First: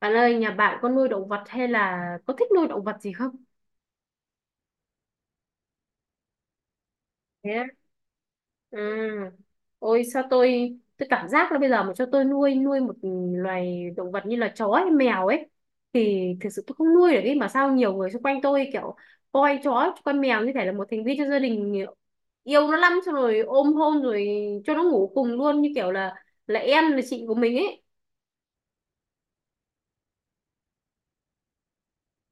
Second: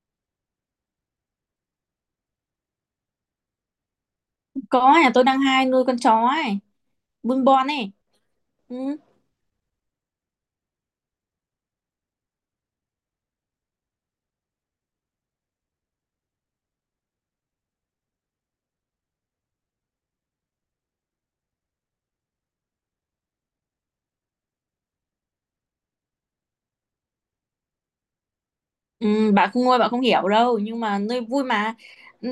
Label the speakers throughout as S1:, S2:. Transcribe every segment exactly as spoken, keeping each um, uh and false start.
S1: Bạn ơi, nhà bạn có nuôi động vật hay là có thích nuôi động vật gì không?
S2: Có, nhà tôi đang hai nuôi con chó ấy, bưng
S1: Thế á?
S2: bon ấy. Ừ.
S1: Ừ. Ôi, sao tôi tôi cảm giác là bây giờ mà cho tôi nuôi nuôi một loài động vật như là chó hay mèo ấy thì thực sự tôi không nuôi được ấy, mà sao nhiều người xung quanh tôi kiểu coi chó coi mèo như thể là một thành viên trong gia đình, yêu nó lắm, xong rồi ôm hôn rồi cho nó ngủ cùng luôn, như kiểu là là em là chị của mình ấy.
S2: Ừ, bạn không nuôi bạn không hiểu đâu, nhưng mà nuôi vui mà,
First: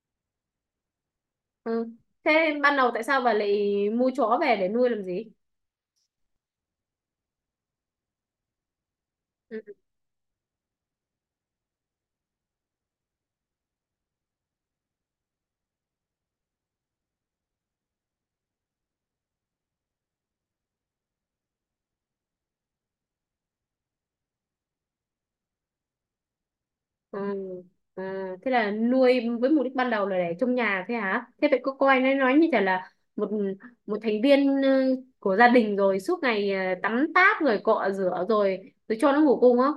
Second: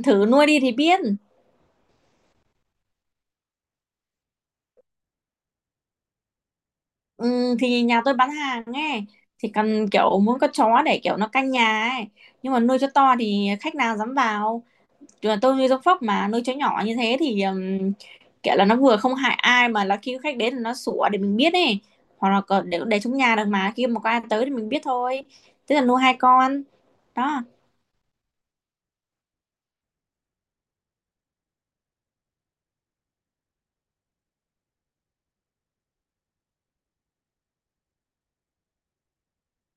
S2: thử nuôi đi thì biết.
S1: Ừ. Thế ban đầu tại sao bà lại mua chó về để nuôi làm gì?
S2: Ừ, thì nhà tôi bán hàng ấy, thì
S1: Ừ.
S2: cần kiểu muốn con chó để kiểu nó canh nhà ấy, nhưng mà nuôi cho to thì khách nào dám vào. Chứ là tôi nuôi giống phóc, mà nuôi chó nhỏ như thế thì ừm, kiểu là nó vừa không hại ai, mà là khi khách đến thì nó sủa để mình biết ấy, hoặc là còn để để trong nhà được, mà khi mà có ai tới thì mình biết thôi, thế là nuôi hai con
S1: À,
S2: đó.
S1: à, thế là nuôi với mục đích ban đầu là để trong nhà thế hả? Thế vậy cô coi nó nói như chả là một một thành viên ờ, của gia đình, rồi suốt ngày ờ, tắm táp rồi cọ rửa rồi rồi cho nó ngủ cùng không?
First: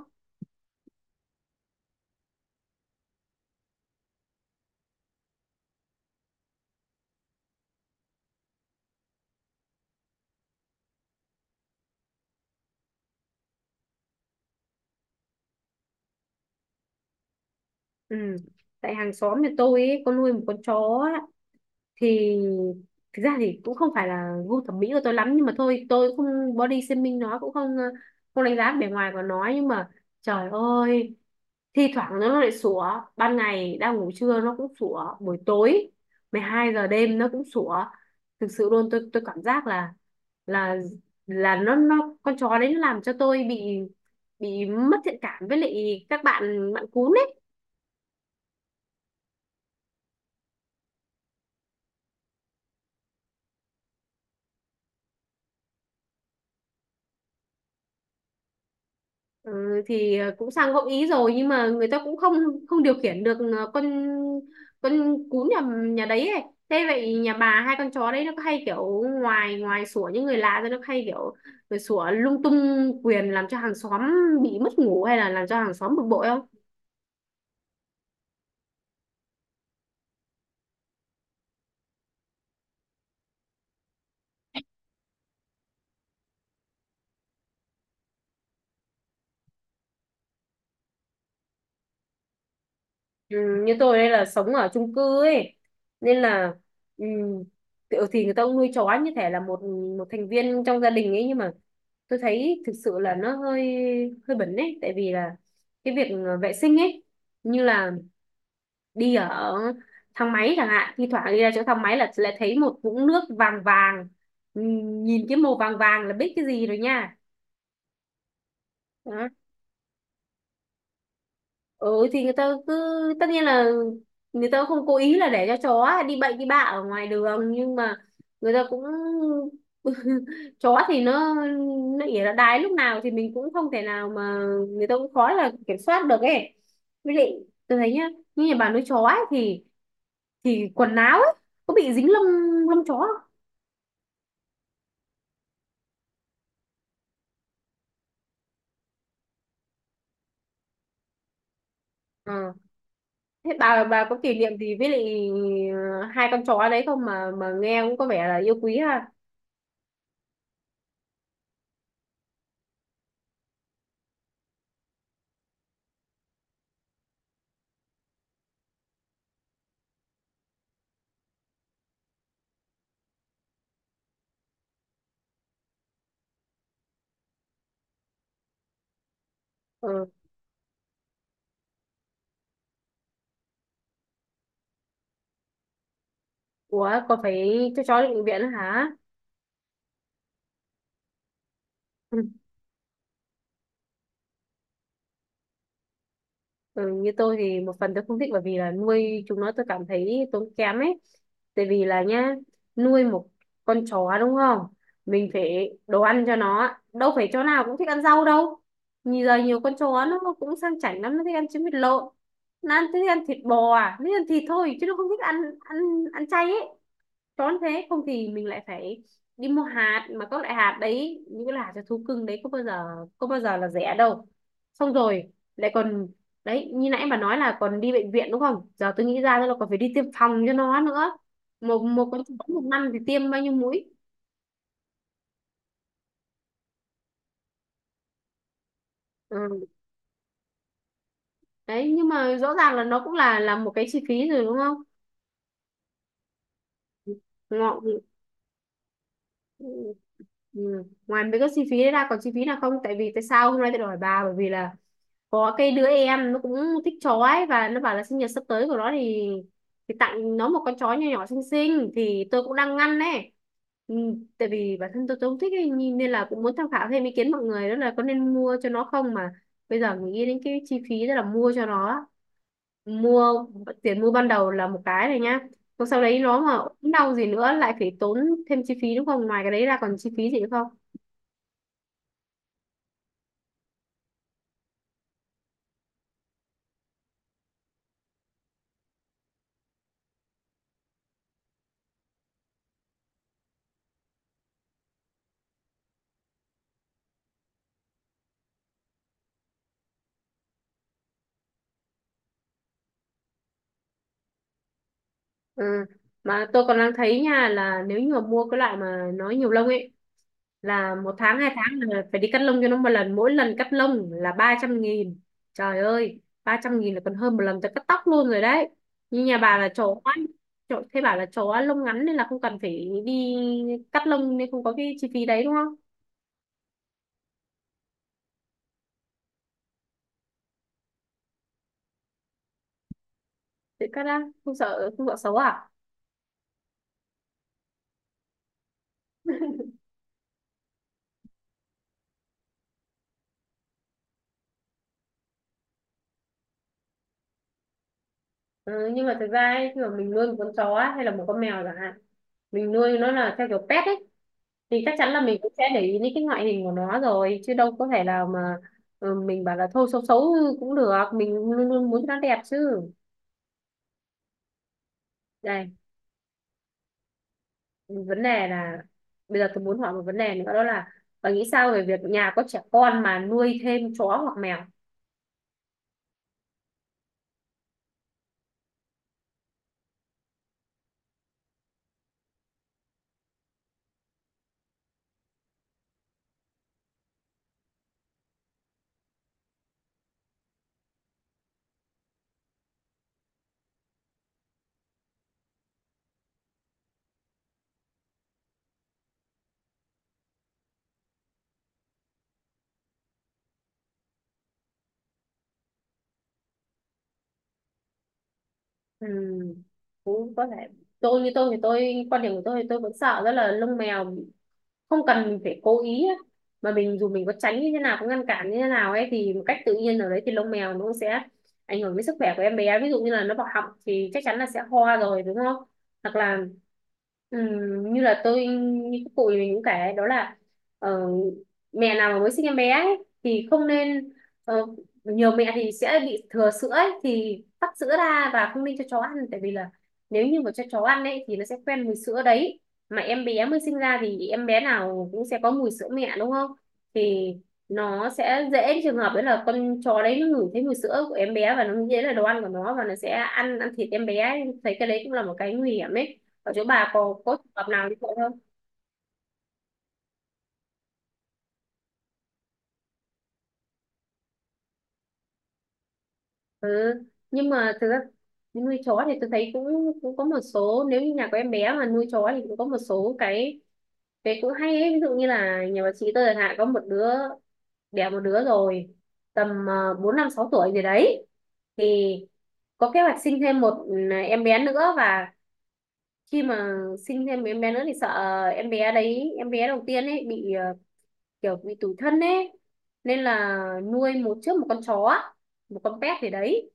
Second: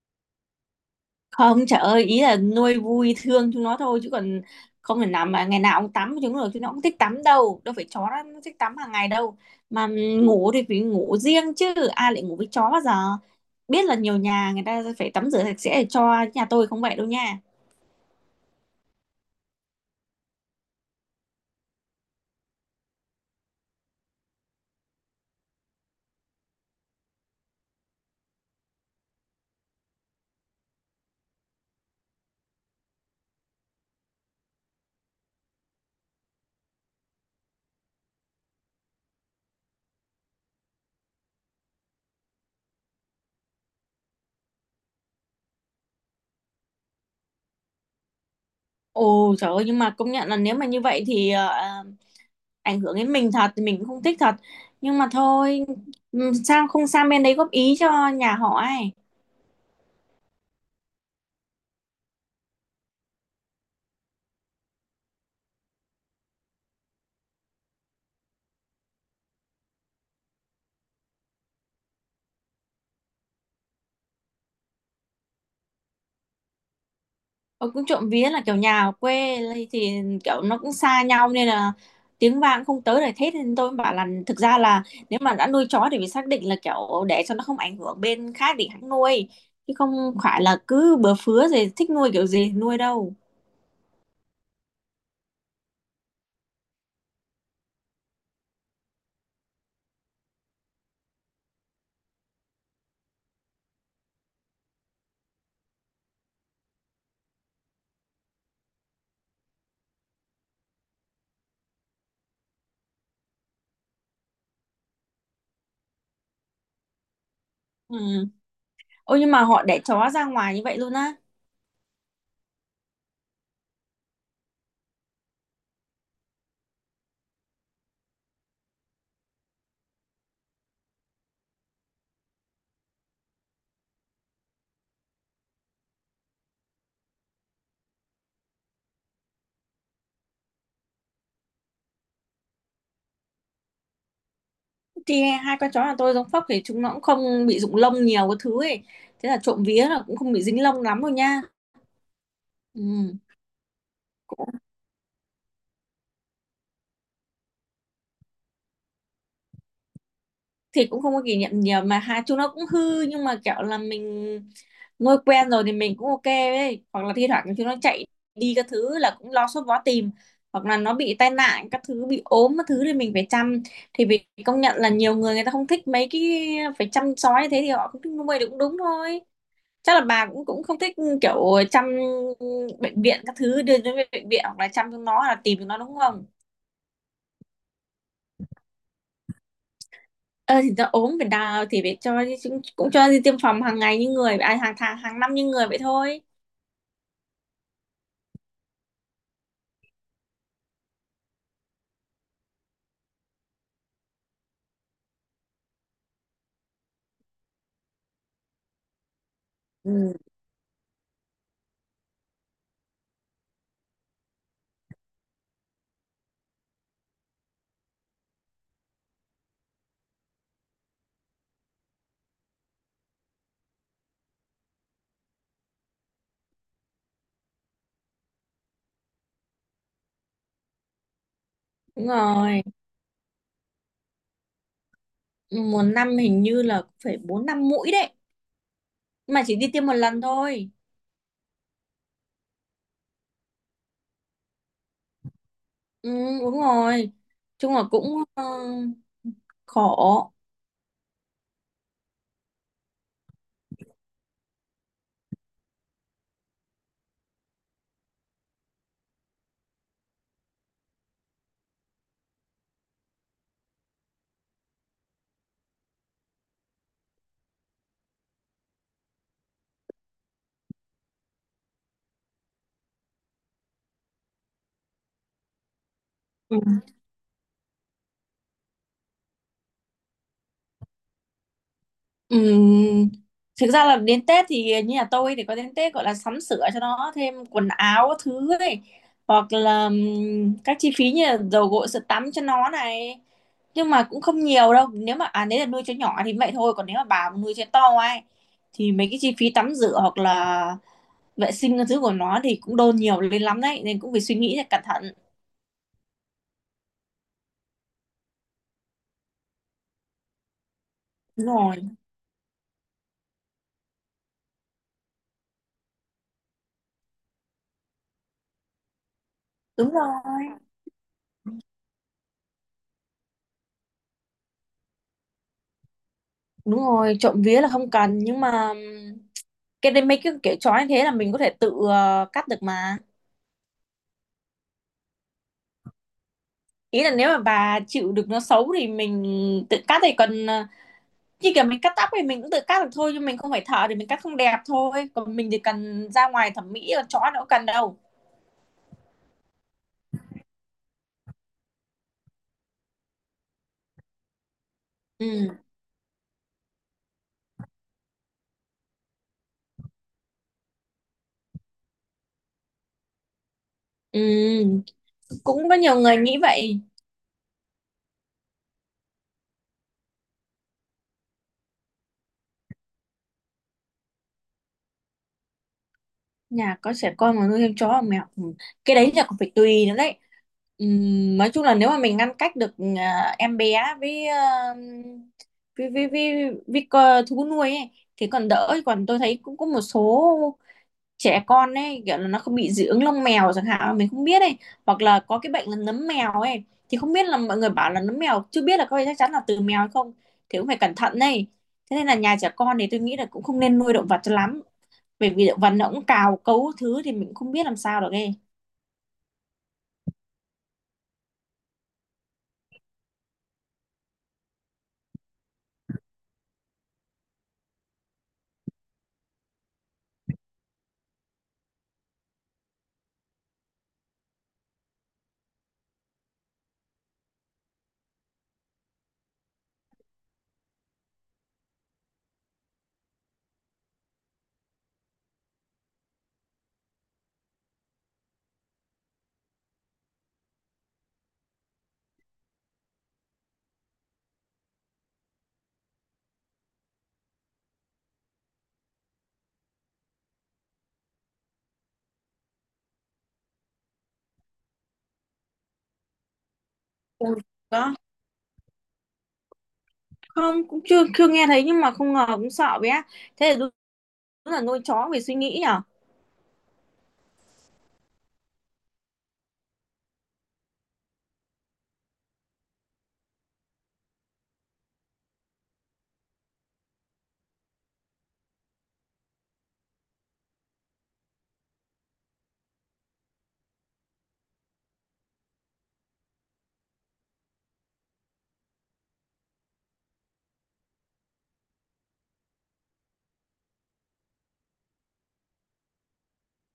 S2: Không, trời ơi, ý là nuôi vui thương chúng nó thôi, chứ còn không thể nào mà ngày nào cũng tắm với chúng nó được, chúng nó cũng thích tắm đâu, đâu phải chó nó nó thích tắm hàng ngày đâu mà. Ngủ thì phải ngủ riêng, chứ ai lại ngủ với chó bao giờ, biết là nhiều nhà người ta phải tắm rửa sạch sẽ, để cho nhà tôi không vậy đâu nha.
S1: Ừ. Tại hàng xóm nhà tôi ấy, có nuôi một con chó, thì thực ra thì cũng không phải là gu thẩm mỹ của tôi lắm, nhưng mà thôi tôi cũng không body shaming nó, cũng không ờ, không đánh giá bề ngoài của nó, nhưng mà trời ơi, thi thoảng nó lại sủa, ban ngày đang ngủ trưa nó cũng sủa, buổi tối mười hai giờ đêm nó cũng sủa. Thực sự luôn, tôi tôi cảm giác là là là nó nó con chó đấy nó làm cho tôi bị bị mất thiện cảm với lại các bạn bạn cún ấy.
S2: Ồ trời ơi, nhưng mà công nhận là nếu mà như vậy thì ờ, ảnh hưởng đến mình thật thì mình cũng không thích thật, nhưng mà thôi. Ừ, sao không sang bên đấy góp ý cho nhà họ ấy?
S1: Ừ, thì ờ, cũng sang gợi ý rồi, nhưng mà người ta cũng không không điều khiển được ờ, con con cún nhà nhà đấy ấy. Thế vậy nhà bà hai con chó đấy nó có hay kiểu ngoài ngoài sủa những người lạ ra, nó có hay kiểu rồi sủa lung tung quyền làm cho hàng xóm bị mất ngủ hay là làm cho hàng xóm bực bội không?
S2: Ờ, cũng trộm vía là kiểu nhà ở quê lây thì kiểu nó cũng xa nhau nên là tiếng vang không tới để thét, nên tôi mới bảo là thực ra là nếu mà đã nuôi chó thì phải xác định là kiểu để cho nó không ảnh hưởng bên khác thì hãng nuôi, chứ không phải là cứ bừa phứa gì thích nuôi kiểu gì thì nuôi đâu.
S1: Ừ, như tôi đây là sống ở chung cư ấy, nên là ừ, kiểu thì người ta cũng nuôi chó như thể là một một thành viên trong gia đình ấy, nhưng mà tôi thấy thực sự là nó hơi hơi bẩn ấy, tại vì là cái việc ờ, vệ sinh ấy, như là đi ở thang máy chẳng hạn, thi thoảng đi ra chỗ thang máy là lại thấy một vũng nước vàng vàng. Ừ, nhìn cái màu vàng vàng là biết cái gì rồi nha.
S2: Ừ. Ôi, nhưng mà họ để chó ra ngoài như vậy luôn á?
S1: Ừ, thì người ta cứ, tất nhiên là người ta không cố ý là để cho chó đi bậy đi bạ ở ngoài đường, nhưng mà người ta cũng chó thì nó nó ỉa nó đái lúc nào thì mình cũng không thể nào mà, người ta cũng khó là kiểm soát được ấy. Với lại tôi thấy nhá, như nhà bà nuôi chó ấy, thì thì quần áo ấy có bị dính lông, lông chó không?
S2: Thì hai con chó nhà tôi giống phốc thì chúng nó cũng không bị rụng lông nhiều, cái thứ ấy, thế là trộm vía là cũng không bị dính lông lắm rồi nha.
S1: Ờ.
S2: Ừ.
S1: Thế bà bà có kỷ niệm gì với lại ờ, hai con chó đấy không, mà mà nghe cũng có vẻ là yêu quý ha?
S2: Thì cũng không có kỷ niệm nhiều, mà hai chúng nó cũng hư, nhưng mà kiểu là mình ngồi quen rồi thì mình cũng ok ấy, hoặc là thi thoảng chúng nó chạy đi các thứ là cũng lo sốt vó tìm, hoặc là nó bị tai nạn các thứ, bị ốm các thứ thì mình phải chăm. Thì vì công nhận là nhiều người người ta không thích mấy cái phải chăm sóc như thế, thì họ không thích nuôi thì cũng đúng thôi. Chắc là
S1: Ờ.
S2: bà cũng cũng không thích kiểu chăm, bệnh viện các thứ, đưa đến bệnh viện hoặc là chăm chúng nó hoặc là tìm chúng nó, đúng không?
S1: Ủa, có phải cho chó đi bệnh viện nữa hả?
S2: Ờ thì ta ốm phải đào thì phải cho,
S1: Ừ.
S2: cũng, cũng cho đi tiêm phòng hàng ngày như người à, hàng tháng hàng năm như người vậy thôi.
S1: Ừ, như tôi thì một phần tôi không thích, bởi vì là nuôi chúng nó tôi cảm thấy tốn kém ấy. Tại vì là nhá, nuôi một con chó đúng không? Mình phải đồ ăn cho nó. Đâu phải chó nào cũng thích ăn rau đâu. Nhìn giờ nhiều con chó
S2: Ừ.
S1: nó nó cũng sang chảnh lắm, nó thích ăn trứng vịt lộn. Nó ăn, thích ăn thịt bò, à nó thích ăn thịt thôi, chứ nó không thích ăn ăn ăn chay ấy. Tốn thế, không thì mình lại phải đi mua hạt, mà các loại hạt đấy, những cái loại hạt cho thú cưng đấy có bao giờ có bao giờ là rẻ đâu. Xong rồi lại còn đấy, như nãy bà nói là còn đi bệnh viện đúng không, giờ tôi nghĩ ra là còn phải đi tiêm phòng cho nó nữa. một
S2: Đúng
S1: một con chó
S2: rồi,
S1: một năm thì tiêm bao nhiêu mũi?
S2: một năm hình như là cũng phải bốn năm mũi đấy. Nhưng mà chỉ
S1: Ừ.
S2: đi tiêm một lần thôi.
S1: Đấy, nhưng mà rõ ràng là nó cũng là là một cái chi phí rồi đúng không?
S2: Ừ, đúng rồi,
S1: Ngọ.
S2: chung là cũng ờ, khổ.
S1: Ừ. Ngoài mấy cái chi phí đấy ra còn chi phí nào không? Tại vì tại sao hôm nay tôi hỏi bà, bởi vì là có cái đứa em nó cũng thích chó ấy, và nó bảo là sinh nhật sắp tới của nó thì thì tặng nó một con chó nhỏ nhỏ xinh xinh, thì tôi cũng đang ngăn ấy. Ừ, tại vì bản thân tôi, tôi không thích ấy, nhìn, nên là cũng muốn tham khảo thêm ý kiến mọi người đó là có nên mua cho nó không, mà bây giờ nghĩ đến cái chi phí đó là mua cho nó, mua tiền mua ban đầu là một cái này nhá, còn sau đấy nó mà ốm đau gì nữa lại phải tốn thêm chi phí đúng không? Ngoài cái đấy ra còn chi phí gì nữa không?
S2: Ừm, Thực ra là đến Tết thì như nhà tôi thì có đến Tết, gọi là sắm sửa cho nó thêm quần áo các thứ ấy, hoặc là ừm, các chi phí như là dầu gội sữa tắm cho nó này, nhưng mà cũng không nhiều đâu, nếu mà à nếu là nuôi chó nhỏ thì vậy thôi, còn nếu mà bà mà nuôi chó to ấy thì mấy cái chi phí tắm rửa hoặc là vệ sinh các thứ của nó thì cũng đôn nhiều lên lắm đấy, nên cũng phải suy nghĩ thật cẩn thận.
S1: Ừ. Mà tôi còn đang thấy nha, là nếu như mà mua cái loại mà nó nhiều lông ấy là một tháng
S2: Đúng
S1: hai
S2: rồi.
S1: tháng là phải đi cắt lông cho nó một lần, mỗi lần cắt lông là ba trăm nghìn. Trời ơi, ba trăm nghìn là còn hơn một lần tôi cắt tóc luôn rồi đấy. Như nhà bà là
S2: Đúng
S1: chó
S2: rồi.
S1: chó thế bảo là chó lông ngắn nên là không cần phải đi cắt lông, nên không có cái chi phí đấy đúng không?
S2: Đúng rồi trộm vía là không cần, nhưng mà ừm, cái đấy mấy cái kiểu chó như thế là mình có thể tự ờ, cắt được mà.
S1: Tự cắt ra không sợ không sợ xấu à?
S2: Ý là nếu mà bà chịu được nó xấu thì mình tự cắt thì còn ờ, như kiểu mình cắt tóc thì mình cũng tự cắt được thôi, nhưng mình không phải thợ thì mình cắt không đẹp thôi, còn mình thì cần ra ngoài thẩm mỹ, còn chói nó cũng cần đâu.
S1: Ừ, nhưng mà thực ra ấy, khi mà mình nuôi một con chó hay là một con mèo chẳng hạn, mình nuôi nó là theo kiểu pet ấy, thì chắc chắn là mình cũng
S2: Ừ.
S1: sẽ để ý đến cái ngoại hình của nó rồi, chứ đâu có thể là mà ừ, mình bảo là thôi xấu xấu cũng được, mình luôn luôn muốn cho nó đẹp chứ.
S2: Ừ, cũng
S1: Đây,
S2: có nhiều người nghĩ vậy.
S1: vấn đề là bây giờ tôi muốn hỏi một vấn đề nữa, đó là bà nghĩ sao về việc nhà có trẻ con mà nuôi thêm chó hoặc mèo?
S2: Nhà có trẻ con mà nuôi thêm chó và mèo, ừ, cái đấy là còn phải tùy nữa đấy. Ừm, nói chung là nếu mà mình ngăn cách được à, em bé với à, với với với, với co- thú nuôi ấy, thì còn đỡ, còn tôi thấy cũng có một số trẻ con ấy kiểu là nó không bị dị ứng lông mèo chẳng hạn, mình không biết ấy, hoặc là có cái bệnh là nấm mèo ấy, thì không biết là mọi người bảo là nấm mèo chưa biết là có phải chắc chắn là từ mèo hay không, thì cũng phải cẩn thận đây. Thế nên là nhà trẻ con thì tôi nghĩ là cũng không nên nuôi động vật cho lắm, bởi vì vần nó cũng cào cấu thứ thì mình cũng không biết làm sao được nghe.
S1: Ừ, cũng có thể. Tôi, như tôi thì tôi quan điểm của tôi thì tôi vẫn sợ rất là lông mèo, không cần mình phải cố ý á. Mà mình dù mình có tránh như thế nào, có ngăn cản như thế nào ấy, thì một cách tự nhiên ở đấy thì lông mèo nó cũng sẽ ảnh hưởng đến sức khỏe của em bé, ví dụ như là nó vào họng thì chắc chắn là sẽ ho rồi đúng không? Hoặc là ừm, như là tôi như các cụ mình cũng kể đó là ờ, mẹ nào mà mới sinh em bé ấy, thì không nên, ờ, nhiều mẹ thì sẽ bị thừa sữa ấy, thì tắt sữa ra và không nên cho chó ăn, tại vì là nếu như mà cho chó ăn ấy thì nó sẽ quen mùi sữa đấy, mà em bé mới sinh ra thì em bé nào cũng sẽ có mùi sữa mẹ đúng không, thì nó sẽ dễ trường hợp đấy là con chó đấy nó ngửi thấy mùi sữa của em bé và nó dễ là đồ ăn của nó và nó sẽ ăn ăn thịt em bé ấy. Thấy cái đấy cũng là một cái nguy hiểm ấy, ở chỗ bà có có
S2: Ôi,
S1: trường hợp nào
S2: đó,
S1: như vậy không?
S2: không, cũng chưa chưa nghe thấy, nhưng mà không ngờ cũng sợ bé, thế là đúng, là nuôi chó về suy nghĩ nhở.
S1: Ừ. Nhưng mà thực ra nuôi chó thì tôi thấy cũng cũng có một số, nếu như nhà có em bé mà nuôi chó thì cũng có một số cái cái cũng hay ấy. Ví dụ như là nhà bà chị tôi chẳng hạn, có một đứa, đẻ một đứa rồi tầm ờ, bốn năm sáu tuổi gì đấy, thì có kế hoạch sinh thêm một, ừ, em bé nữa. Và khi mà sinh thêm em bé nữa thì sợ em bé đấy, em bé đầu tiên ấy, bị ờ, kiểu bị tủi thân ấy, nên là nuôi một trước một con chó một con pet gì đấy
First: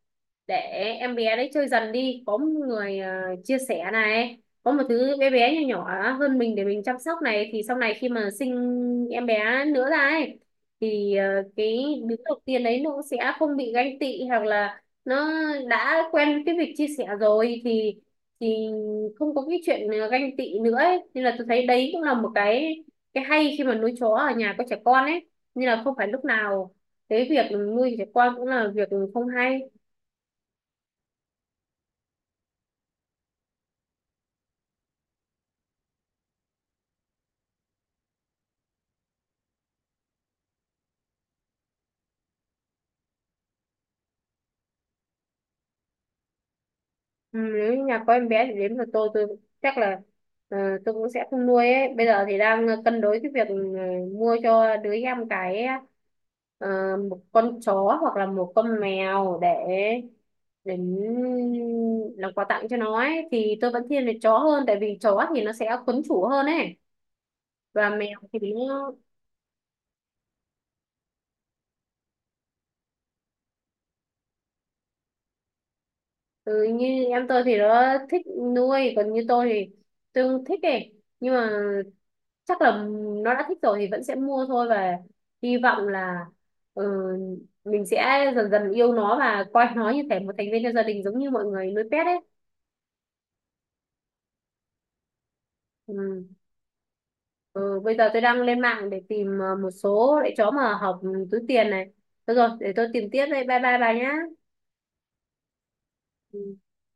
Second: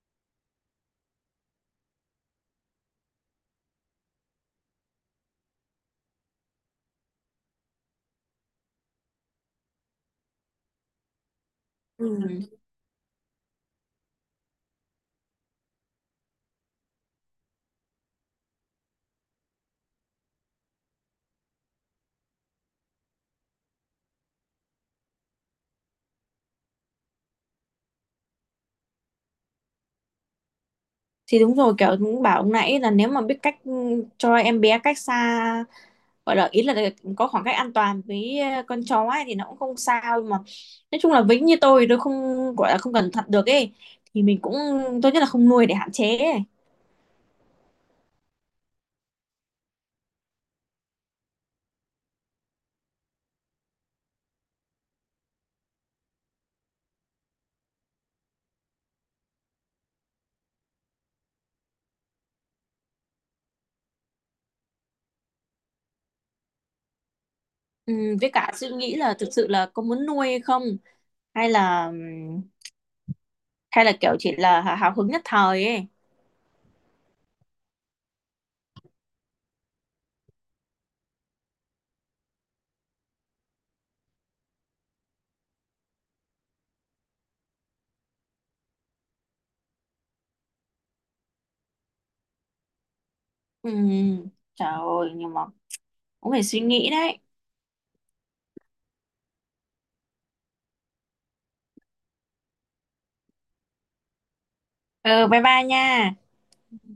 S1: để em bé đấy chơi dần đi, có một người ờ, chia sẻ này, có một thứ bé bé nhỏ nhỏ hơn mình để mình chăm sóc này, thì sau này khi mà sinh em bé nữa ra ấy thì ờ, cái
S2: Ừ.
S1: đứa đầu
S2: Ừ.
S1: tiên đấy nó cũng sẽ không bị ganh tị, hoặc là nó đã quen cái việc chia sẻ rồi thì thì không có cái chuyện ờ, ganh tị nữa ấy. Nên là tôi thấy đấy cũng là một cái cái hay khi mà nuôi chó ở nhà có trẻ con ấy, nên là không phải lúc nào cái việc nuôi trẻ con cũng là việc không hay.
S2: Thì đúng rồi, kiểu cũng bảo ông nãy là nếu mà biết cách ừ, cho em bé cách xa, gọi là ý là có khoảng cách an toàn với ờ, con chó ấy thì nó cũng không sao, nhưng mà nói chung là vĩnh như tôi tôi không gọi là không cẩn thận được ấy, thì mình cũng tốt nhất là không nuôi để hạn chế ấy.
S1: Ừ, nếu như nhà có em bé thì đến lượt tôi tôi chắc là ờ, tôi cũng sẽ không nuôi ấy. Bây giờ thì đang cân đối cái việc ờ, mua cho đứa em cái ờ, một con chó hoặc là một con mèo để để làm quà tặng cho nó ấy, thì tôi vẫn thiên về chó hơn, tại vì chó thì nó sẽ quấn chủ hơn ấy, và
S2: Ừ,
S1: mèo
S2: với
S1: thì
S2: cả suy
S1: nó.
S2: nghĩ là thực sự là có muốn nuôi hay không, hay là hay là kiểu chỉ là hào hào hứng nhất thời ấy.
S1: Ừ, như em tôi thì nó thích nuôi, còn như tôi thì tôi không thích ấy, nhưng mà chắc là nó đã thích rồi thì vẫn sẽ mua thôi, và hy vọng là ừ, mình sẽ dần dần yêu nó và coi nó như thể một thành viên trong gia đình giống như mọi người nuôi pet ấy.
S2: Ừ trời ơi, nhưng mà cũng
S1: Ừ.
S2: phải suy nghĩ đấy.
S1: Ừ, bây giờ tôi đang lên mạng để tìm ờ, một số loại chó mà hợp túi tiền này. Được rồi, để tôi tìm tiếp đây, bye bye bà nhá.
S2: Ừ, bye bye nha.
S1: Ừ.